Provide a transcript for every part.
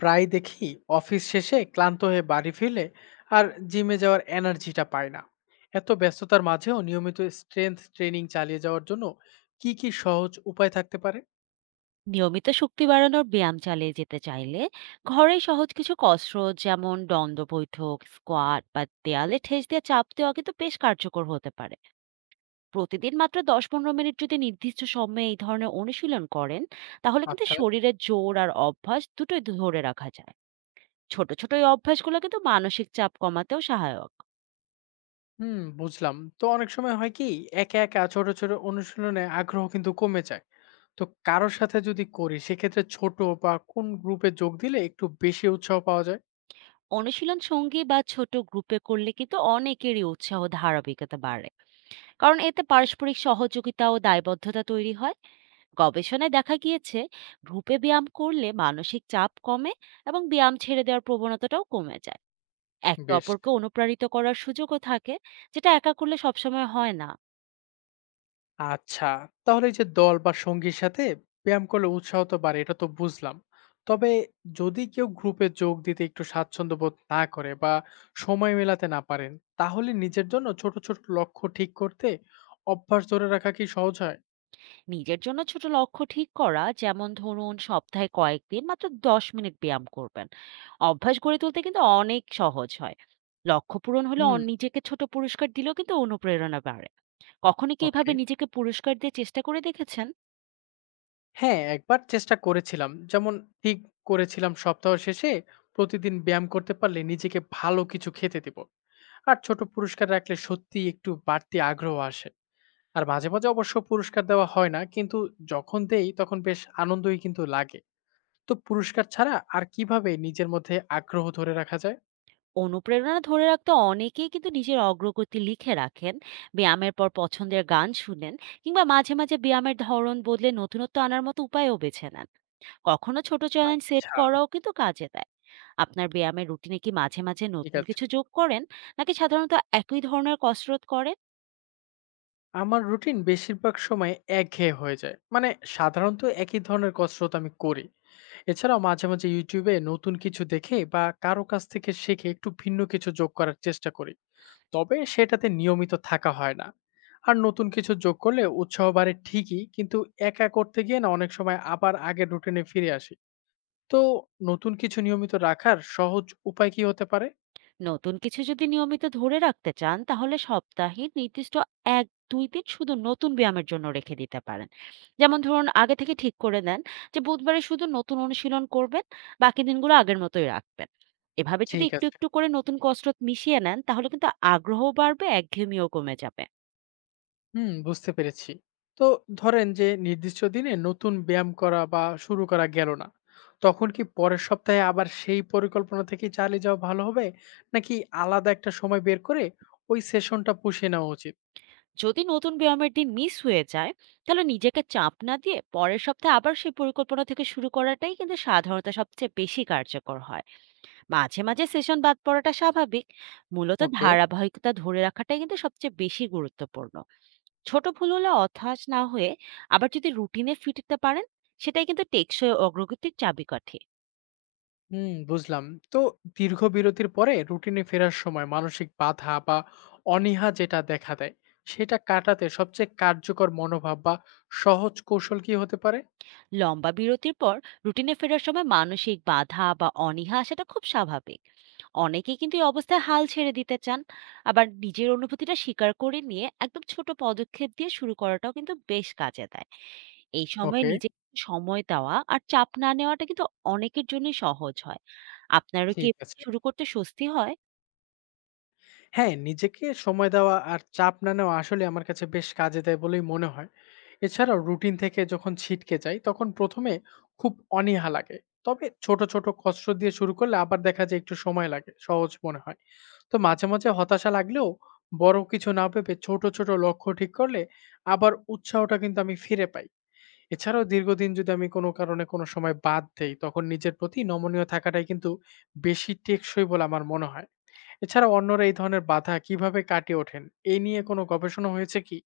প্রায় দেখি অফিস শেষে ক্লান্ত হয়ে বাড়ি ফিরে আর জিমে যাওয়ার এনার্জিটা পায় না। এত ব্যস্ততার মাঝেও নিয়মিত স্ট্রেংথ ট্রেনিং চালিয়ে যাওয়ার জন্য কি কি সহজ উপায় থাকতে পারে? নিয়মিত শক্তি বাড়ানোর ব্যায়াম চালিয়ে যেতে চাইলে ঘরে সহজ কিছু কসরত যেমন দণ্ড বৈঠক স্কোয়াট বা দেয়ালে ঠেস দিয়ে চাপ দেওয়া কিন্তু বেশ কার্যকর হতে পারে। প্রতিদিন মাত্র ১০-১৫ মিনিট যদি নির্দিষ্ট সময়ে এই ধরনের অনুশীলন করেন, তাহলে কিন্তু আচ্ছা। শরীরের জোর আর অভ্যাস দুটোই ধরে রাখা যায়। ছোট ছোট এই অভ্যাসগুলো কিন্তু মানসিক চাপ কমাতেও সহায়ক। হুম, বুঝলাম। তো অনেক সময় হয় কি একা একা ছোট ছোট অনুশীলনে আগ্রহ কিন্তু কমে যায়। তো কারোর সাথে যদি করি সেক্ষেত্রে ছোট বা কোন গ্রুপে যোগ দিলে একটু বেশি উৎসাহ পাওয়া যায়। অনুশীলন সঙ্গী বা ছোট গ্রুপে করলে কিন্তু অনেকেরই উৎসাহ ধারাবাহিকতা বাড়ে, কারণ এতে পারস্পরিক সহযোগিতা ও দায়বদ্ধতা তৈরি হয়। গবেষণায় দেখা গিয়েছে, গ্রুপে ব্যায়াম করলে মানসিক চাপ কমে এবং ব্যায়াম ছেড়ে দেওয়ার প্রবণতাটাও কমে যায়। একে বেশ। অপরকে অনুপ্রাণিত করার সুযোগও থাকে, যেটা একা করলে সবসময় হয় না। আচ্ছা, তাহলে এই যে দল বা সঙ্গীর সাথে ব্যায়াম করলে উৎসাহ তো বাড়ে, এটা তো বুঝলাম। তবে যদি কেউ গ্রুপে যোগ দিতে একটু স্বাচ্ছন্দ্য বোধ না করে বা সময় মেলাতে না পারেন, তাহলে নিজের জন্য ছোট ছোট লক্ষ্য ঠিক করতে অভ্যাস ধরে রাখা কি সহজ হয়? নিজের জন্য ছোট লক্ষ্য ঠিক করা, যেমন ধরুন সপ্তাহে কয়েকদিন মাত্র ১০ মিনিট ব্যায়াম করবেন, অভ্যাস গড়ে তুলতে কিন্তু অনেক সহজ হয়। লক্ষ্য পূরণ হলে হুম। নিজেকে ছোট পুরস্কার দিলেও কিন্তু অনুপ্রেরণা বাড়ে। কখনো কি এভাবে ওকে, নিজেকে পুরস্কার দিয়ে চেষ্টা করে দেখেছেন? হ্যাঁ একবার চেষ্টা করেছিলাম। যেমন ঠিক করেছিলাম সপ্তাহ শেষে প্রতিদিন ব্যায়াম করতে পারলে নিজেকে ভালো কিছু খেতে দিব। আর ছোট পুরস্কার রাখলে সত্যি একটু বাড়তি আগ্রহ আসে। আর মাঝে, মাঝে অবশ্য পুরস্কার দেওয়া হয় না। কিন্তু যখন দেই তখন বেশ আনন্দই কিন্তু লাগে। তো পুরস্কার ছাড়া আর কিভাবে নিজের মধ্যে আগ্রহ ধরে রাখা যায়? অনুপ্রেরণা ধরে রাখতে অনেকেই কিন্তু নিজের অগ্রগতি লিখে রাখেন, ব্যায়ামের পর পছন্দের গান শুনেন, কিংবা মাঝে মাঝে ব্যায়ামের ধরন বদলে নতুনত্ব আনার মতো উপায়ও বেছে নেন। কখনো ছোট চ্যালেঞ্জ সেট আচ্ছা। করাও কিন্তু কাজে দেয়। আপনার ব্যায়ামের রুটিনে কি মাঝে মাঝে ঠিক নতুন আছে। কিছু যোগ করেন, নাকি সাধারণত একই ধরনের কসরত করেন? আমার রুটিন বেশিরভাগ সময় একঘেয়ে হয়ে যায়। সাধারণত একই ধরনের কসরত আমি করি। এছাড়াও মাঝে, মাঝে YouTube এ নতুন কিছু দেখে বা কারো কাছ থেকে শিখে একটু ভিন্ন কিছু যোগ করার চেষ্টা করি। তবে সেটাতে নিয়মিত থাকা হয় না। আর নতুন কিছু যোগ করলে উৎসাহ বাড়ে ঠিকই, কিন্তু একা করতে গিয়ে না অনেক সময় আবার আগের রুটিনে ফিরে আসি। তো নতুন কিছু নিয়মিত রাখার সহজ উপায় কি হতে পারে? নতুন কিছু যদি নিয়মিত ধরে রাখতে চান, তাহলে সপ্তাহে নির্দিষ্ট ১-২ দিন শুধু নতুন ব্যায়ামের জন্য রেখে দিতে পারেন। যেমন ধরুন, আগে থেকে ঠিক করে নেন যে বুধবারে শুধু নতুন অনুশীলন করবেন, বাকি দিনগুলো আগের মতোই রাখবেন। এভাবে যদি ঠিক একটু আছে। একটু করে নতুন কসরত মিশিয়ে নেন, তাহলে কিন্তু আগ্রহ বাড়বে, একঘেয়েমিও কমে যাবে। হুম, বুঝতে পেরেছি। তো ধরেন যে নির্দিষ্ট দিনে নতুন ব্যায়াম করা বা শুরু করা গেল না, তখন কি পরের সপ্তাহে আবার সেই পরিকল্পনা থেকে চালিয়ে যাওয়া ভালো হবে, নাকি আলাদা একটা সময় বের করে ওই সেশনটা পুষিয়ে নেওয়া উচিত? যদি নতুন ব্যায়ামের দিন মিস হয়ে যায়, তাহলে নিজেকে চাপ না দিয়ে পরের সপ্তাহে আবার সেই পরিকল্পনা থেকে শুরু করাটাই কিন্তু সাধারণত সবচেয়ে বেশি কার্যকর হয়। মাঝে মাঝে সেশন বাদ পড়াটা স্বাভাবিক। মূলত ওকে। ধারাবাহিকতা ধরে রাখাটাই কিন্তু সবচেয়ে বেশি গুরুত্বপূর্ণ। ছোট ভুল হলে হতাশ না হয়ে আবার যদি রুটিনে ফিরতে পারেন, সেটাই কিন্তু টেকসই অগ্রগতির চাবিকাঠি। হুম, বুঝলাম। তো দীর্ঘ বিরতির পরে রুটিনে ফেরার সময় মানসিক বাধা বা অনীহা যেটা দেখা দেয়, সেটা কাটাতে সবচেয়ে কার্যকর মনোভাব বা সহজ কৌশল কি হতে পারে? লম্বা বিরতির পর রুটিনে ফেরার সময় মানসিক বাধা বা অনীহা সেটা খুব স্বাভাবিক। অনেকেই কিন্তু এই অবস্থায় হাল ছেড়ে দিতে চান। আবার নিজের অনুভূতিটা স্বীকার করে নিয়ে একদম ছোট পদক্ষেপ দিয়ে শুরু করাটাও কিন্তু বেশ কাজে দেয়। এই সময়ে ওকে। নিজেকে একটু সময় দেওয়া আর চাপ না নেওয়াটা কিন্তু অনেকের জন্যই সহজ হয়। আপনারও কি ঠিক এভাবে আছে। শুরু করতে স্বস্তি হয়? হ্যাঁ, নিজেকে সময় দেওয়া আর চাপ না নেওয়া আসলে আমার কাছে বেশ কাজে দেয় বলেই মনে হয়। এছাড়াও রুটিন থেকে যখন ছিটকে যাই তখন প্রথমে খুব অনীহা লাগে। তবে ছোট ছোট কষ্ট দিয়ে শুরু করলে আবার দেখা যায় একটু সময় লাগে, সহজ মনে হয়। তো মাঝে, মাঝে হতাশা লাগলেও বড় কিছু না ভেবে ছোট, ছোট লক্ষ্য ঠিক করলে আবার উৎসাহটা কিন্তু আমি ফিরে পাই। এছাড়াও দীর্ঘদিন যদি আমি কোনো কারণে কোনো সময় বাদ দেই, তখন নিজের প্রতি নমনীয় থাকাটাই কিন্তু বেশি টেকসই বলে আমার মনে হয়। এছাড়া অন্যরা এই ধরনের বাধা কিভাবে কাটিয়ে ওঠেন, এই নিয়ে কোনো গবেষণা হয়েছে কি?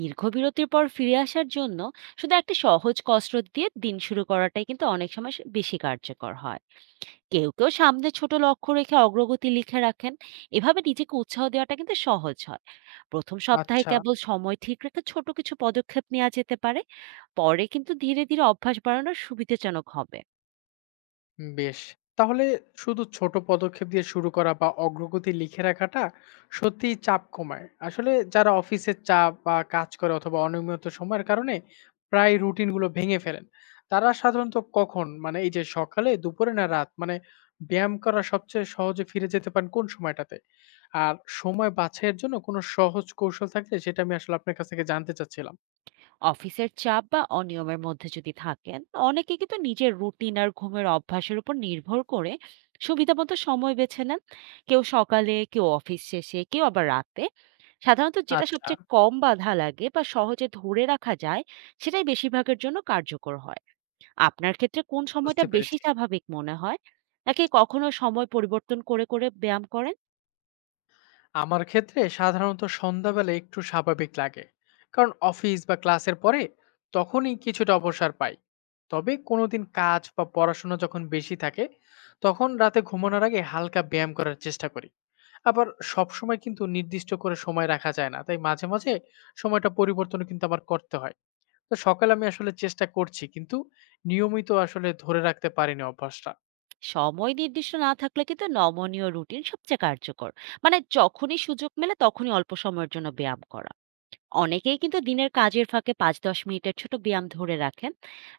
দীর্ঘ বিরতির পর ফিরে আসার জন্য শুধু একটা সহজ কসরত দিয়ে দিন শুরু করাটাই কিন্তু অনেক সময় সে বেশি কার্যকর হয়। কেউ, কেউ সামনে ছোট লক্ষ্য রেখে অগ্রগতি লিখে রাখেন। এভাবে নিজেকে উৎসাহ দেওয়াটা কিন্তু সহজ হয়। ১ম সপ্তাহে আচ্ছা। কেবল সময় ঠিক রেখে ছোট কিছু পদক্ষেপ নেওয়া যেতে পারে। পরে কিন্তু ধীরে, ধীরে অভ্যাস বাড়ানো সুবিধাজনক হবে। বেশ! তাহলে শুধু ছোট পদক্ষেপ দিয়ে শুরু করা বা অগ্রগতি লিখে রাখাটা সত্যিই চাপ কমায়। আসলে যারা অফিসের চাপ বা কাজ করে অথবা অনিয়মিত সময়ের কারণে প্রায় রুটিন গুলো ভেঙে ফেলেন। তারা সাধারণত কখন, এই যে সকালে, দুপুরে না রাত, ব্যায়াম করা সবচেয়ে সহজে ফিরে যেতে পারেন কোন সময়টাতে? আর সময় বাছাইয়ের জন্য কোনো সহজ কৌশল থাকলে সেটা আমি আসলে আপনার কাছ থেকে জানতে চাচ্ছিলাম। অফিসের চাপ বা অনিয়মের মধ্যে যদি থাকেন, অনেকে কিন্তু নিজের রুটিন আর ঘুমের অভ্যাসের উপর নির্ভর করে সুবিধামতো সময় বেছে নেন। কেউ সকালে, কেউ অফিস শেষে, কেউ আবার রাতে। সাধারণত যেটা আচ্ছা, সবচেয়ে কম বাধা লাগে বা সহজে ধরে রাখা যায়, সেটাই বেশিরভাগের জন্য কার্যকর হয়। আপনার ক্ষেত্রে কোন সময়টা বুঝতে বেশি পেরেছি। স্বাভাবিক মনে হয়, নাকি কখনো সময় পরিবর্তন করে করে ব্যায়াম করেন? আমার ক্ষেত্রে সাধারণত সন্ধ্যাবেলা একটু স্বাভাবিক লাগে, কারণ অফিস বা ক্লাসের পরে তখনই কিছুটা অবসর পাই। তবে কোনোদিন কাজ বা পড়াশোনা যখন বেশি থাকে তখন রাতে ঘুমানোর আগে হালকা ব্যায়াম করার চেষ্টা করি। আবার সবসময় কিন্তু নির্দিষ্ট করে সময় রাখা যায় না, তাই মাঝে মাঝে সময়টা পরিবর্তন কিন্তু আমার করতে হয়। তো সকালে আমি আসলে চেষ্টা করছি কিন্তু নিয়মিত আসলে ধরে রাখতে পারিনি অভ্যাসটা। সময় নির্দিষ্ট না থাকলে কিন্তু নমনীয় রুটিন সবচেয়ে কার্যকর, মানে যখনই সুযোগ মেলে তখনই অল্প সময়ের জন্য ব্যায়াম করা। অনেকেই কিন্তু দিনের কাজের ফাঁকে ৫-১০ মিনিটের ছোট ব্যায়াম ধরে রাখেন।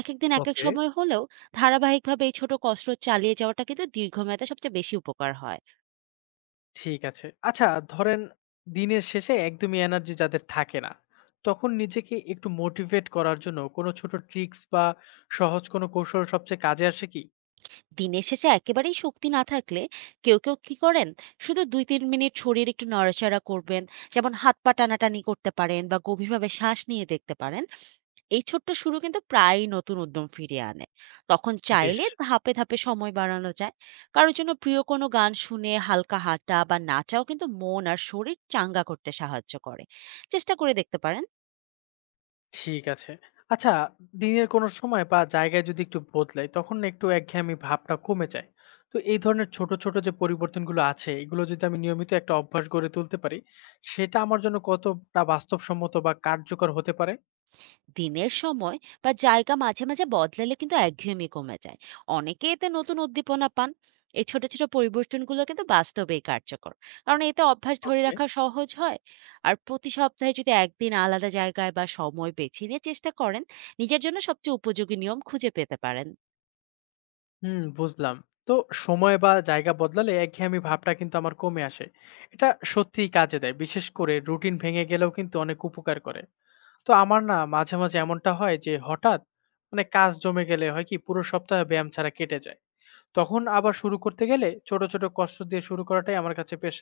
এক এক দিন এক এক ওকে। সময় হলেও ধারাবাহিকভাবে এই ছোট কসরত চালিয়ে যাওয়াটা কিন্তু দীর্ঘমেয়াদে সবচেয়ে বেশি উপকার হয়। ঠিক আছে। আচ্ছা, ধরেন দিনের শেষে একদমই এনার্জি যাদের থাকে না, তখন নিজেকে একটু মোটিভেট করার জন্য কোনো ছোট ট্রিক্স বা সহজ কোনো কৌশল সবচেয়ে কাজে আসে কি? দিনের শেষে একেবারেই শক্তি না থাকলে কেউ কেউ কি করেন, শুধু ২-৩ মিনিট শরীর একটু নড়াচড়া করবেন। যেমন হাত পা টানাটানি করতে পারেন বা গভীরভাবে শ্বাস নিয়ে দেখতে পারেন। এই ছোট্ট শুরু কিন্তু প্রায়ই নতুন উদ্যম ফিরিয়ে আনে। তখন বেশ, চাইলে ধাপে ধাপে সময় বাড়ানো যায়। কারোর জন্য প্রিয় কোনো গান শুনে হালকা হাঁটা বা নাচাও কিন্তু মন আর শরীর চাঙ্গা করতে সাহায্য করে। চেষ্টা করে দেখতে পারেন। ঠিক আছে। আচ্ছা, দিনের কোনো সময় বা জায়গায় যদি একটু বদলাই তখন না একটু একঘেয়েমি ভাবটা কমে যায়। তো এই ধরনের ছোট, ছোট যে পরিবর্তনগুলো আছে এগুলো যদি আমি নিয়মিত একটা অভ্যাস গড়ে তুলতে পারি, সেটা আমার জন্য কতটা বাস্তবসম্মত বা কার্যকর হতে পারে? দিনের সময় বা জায়গা মাঝে মাঝে বদলালে কিন্তু একঘেয়েমি কমে যায়। অনেকে এতে নতুন উদ্দীপনা পান। এই ছোট ছোট পরিবর্তনগুলো কিন্তু বাস্তবেই কার্যকর, কারণ এতে অভ্যাস ধরে ওকে। রাখা সহজ হয়। আর প্রতি সপ্তাহে যদি একদিন আলাদা জায়গায় বা সময় বেছে নিয়ে চেষ্টা করেন, নিজের জন্য সবচেয়ে উপযোগী নিয়ম খুঁজে পেতে পারেন। হুম, বুঝলাম। তো সময় বা জায়গা বদলালে একঘেয়েমি ভাবটা কিন্তু আমার কমে আসে। এটা সত্যিই কাজে দেয়। বিশেষ করে রুটিন ভেঙে গেলেও কিন্তু অনেক উপকার করে। তো আমার না মাঝে, মাঝে এমনটা হয় যে হঠাৎ কাজ জমে গেলে হয় কি পুরো সপ্তাহ ব্যায়াম ছাড়া কেটে যায়। তখন আবার শুরু করতে গেলে ছোট, ছোট কষ্ট দিয়ে শুরু করাটাই আমার কাছে বেশ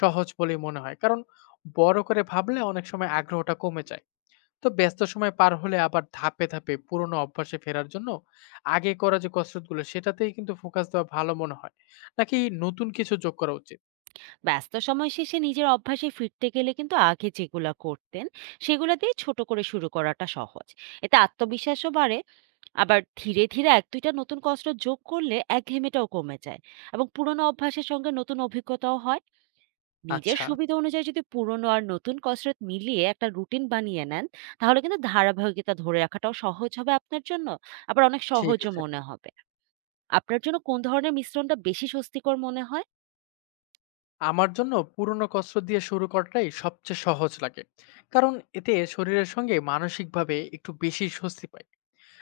সহজ বলেই মনে হয়। কারণ বড় করে ভাবলে অনেক সময় আগ্রহটা কমে যায়। তো ব্যস্ত সময় পার হলে আবার ধাপে ধাপে পুরোনো অভ্যাসে ফেরার জন্য আগে করা যে কসরতগুলো সেটাতেই কিন্তু ফোকাস দেওয়া ভালো মনে হয়, নাকি নতুন কিছু যোগ করা উচিত? ব্যস্ত সময় শেষে নিজের অভ্যাসে ফিরতে গেলে কিন্তু আগে যেগুলো করতেন, সেগুলো দিয়ে ছোট করে শুরু করাটা সহজ। এতে আত্মবিশ্বাসও বাড়ে। আবার ধীরে ধীরে ১-২টা নতুন কষ্ট যোগ করলে একঘেয়েমিটাও কমে যায় এবং পুরনো অভ্যাসের সঙ্গে নতুন অভিজ্ঞতাও হয়। নিজের আচ্ছা। সুবিধা অনুযায়ী যদি পুরনো আর নতুন কসরত মিলিয়ে একটা রুটিন বানিয়ে নেন, তাহলে কিন্তু ধারাবাহিকতা ধরে রাখাটাও সহজ হবে আপনার জন্য, আবার অনেক ঠিক সহজও আছে। মনে হবে। আপনার জন্য কোন ধরনের মিশ্রণটা বেশি স্বস্তিকর মনে হয়? আমার জন্য পুরোনো কসরত দিয়ে শুরু করাটাই সবচেয়ে সহজ লাগে, কারণ এতে শরীরের সঙ্গে মানসিকভাবে একটু বেশি স্বস্তি পাই।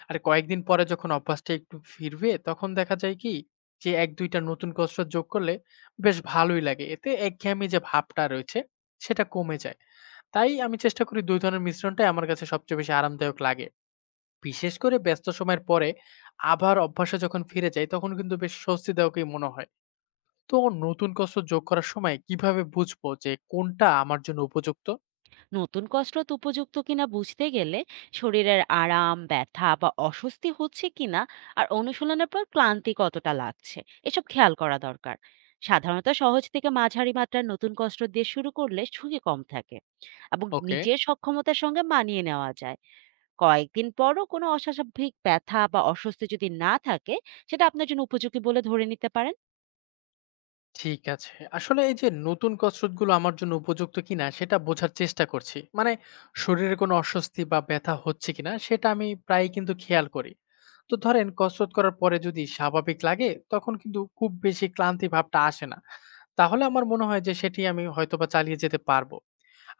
আর কয়েকদিন পরে যখন অভ্যাসটা একটু ফিরবে তখন দেখা যায় কি যে এক দুইটা নতুন কসরত যোগ করলে বেশ ভালোই লাগে, এতে একঘেয়েমি যে ভাবটা রয়েছে সেটা কমে যায়। তাই আমি চেষ্টা করি ২ ধরনের মিশ্রণটাই আমার কাছে সবচেয়ে বেশি আরামদায়ক লাগে। বিশেষ করে ব্যস্ত সময়ের পরে আবার অভ্যাসে যখন ফিরে যাই, তখন কিন্তু বেশ স্বস্তিদায়কই মনে হয়। তো নতুন কসরত যোগ করার সময় কিভাবে বুঝবো যে কোনটা আমার জন্য উপযুক্ত? নতুন কসরত উপযুক্ত কিনা বুঝতে গেলে শরীরের আরাম, ব্যথা বা অস্বস্তি হচ্ছে কিনা, আর অনুশীলনের পর ক্লান্তি কতটা লাগছে, এসব খেয়াল করা দরকার। সাধারণত সহজ থেকে মাঝারি মাত্রার নতুন কসরত দিয়ে শুরু করলে ঝুঁকি কম থাকে এবং ওকে। নিজের সক্ষমতার সঙ্গে মানিয়ে নেওয়া যায়। কয়েকদিন পরও কোনো অস্বাভাবিক ব্যথা বা অস্বস্তি যদি না থাকে, সেটা আপনার জন্য উপযোগী বলে ধরে নিতে পারেন। ঠিক আছে। আসলে এই যে নতুন কসরতগুলো আমার জন্য উপযুক্ত কিনা সেটা বোঝার চেষ্টা করছি। শরীরে কোনো অস্বস্তি বা ব্যথা হচ্ছে কিনা সেটা আমি প্রায়ই কিন্তু খেয়াল করি। তো ধরেন কসরত করার পরে যদি স্বাভাবিক লাগে তখন কিন্তু খুব বেশি ক্লান্তি ভাবটা আসে না। তাহলে আমার মনে হয় যে সেটি আমি হয়তোবা চালিয়ে যেতে পারবো।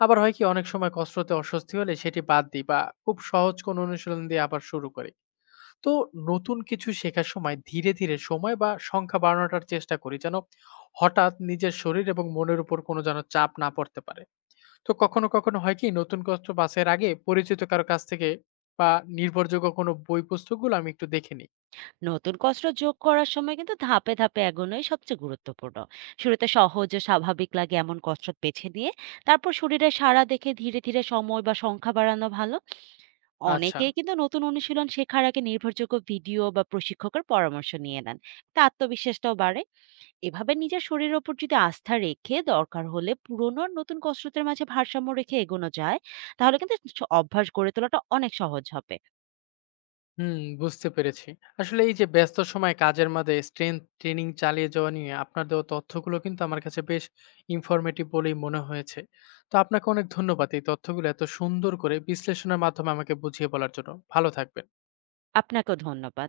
আবার হয় কি অনেক সময় কসরতে অস্বস্তি হলে সেটি বাদ দিই বা খুব সহজ কোনো অনুশীলন দিয়ে আবার শুরু করি। তো নতুন কিছু শেখার সময় ধীরে, ধীরে সময় বা সংখ্যা বাড়ানোটার চেষ্টা করি যেন হঠাৎ নিজের শরীর এবং মনের উপর কোনো যেন চাপ না পড়তে পারে। তো কখনো, কখনো হয় কি নতুন কষ্ট বাছাইয়ের আগে পরিচিত কারো কাছ থেকে বা নির্ভরযোগ্য কোনো বই পুস্তকগুলো আমি একটু দেখে নিই। নতুন কসরত যোগ করার সময় কিন্তু ধাপে ধাপে এগোনোই সবচেয়ে গুরুত্বপূর্ণ। শুরুতে সহজ ও স্বাভাবিক লাগে এমন কসরত বেছে নিয়ে, তারপর শরীরে সাড়া দেখে ধীরে ধীরে সময় বা সংখ্যা বাড়ানো ভালো। আচ্ছা। অনেকেই কিন্তু নতুন অনুশীলন শেখার আগে নির্ভরযোগ্য ভিডিও বা প্রশিক্ষকের পরামর্শ নিয়ে নেন। তা আত্মবিশ্বাসটাও বাড়ে। এভাবে নিজের শরীরের ওপর যদি আস্থা রেখে দরকার হলে পুরনো আর নতুন কসরতের মাঝে ভারসাম্য রেখে এগোনো যায়, তাহলে কিন্তু অভ্যাস গড়ে তোলাটা অনেক সহজ হবে। হুম, বুঝতে পেরেছি। আসলে এই যে ব্যস্ত সময়ে কাজের মাঝে strength ট্রেনিং চালিয়ে যাওয়া নিয়ে আপনার দেওয়া তথ্যগুলো কিন্তু আমার কাছে বেশ informative বলেই মনে হয়েছে। তো আপনাকে অনেক ধন্যবাদ এই তথ্যগুলো এত সুন্দর করে বিশ্লেষণের মাধ্যমে আমাকে বুঝিয়ে বলার জন্য। ভালো থাকবেন। আপনাকেও ধন্যবাদ।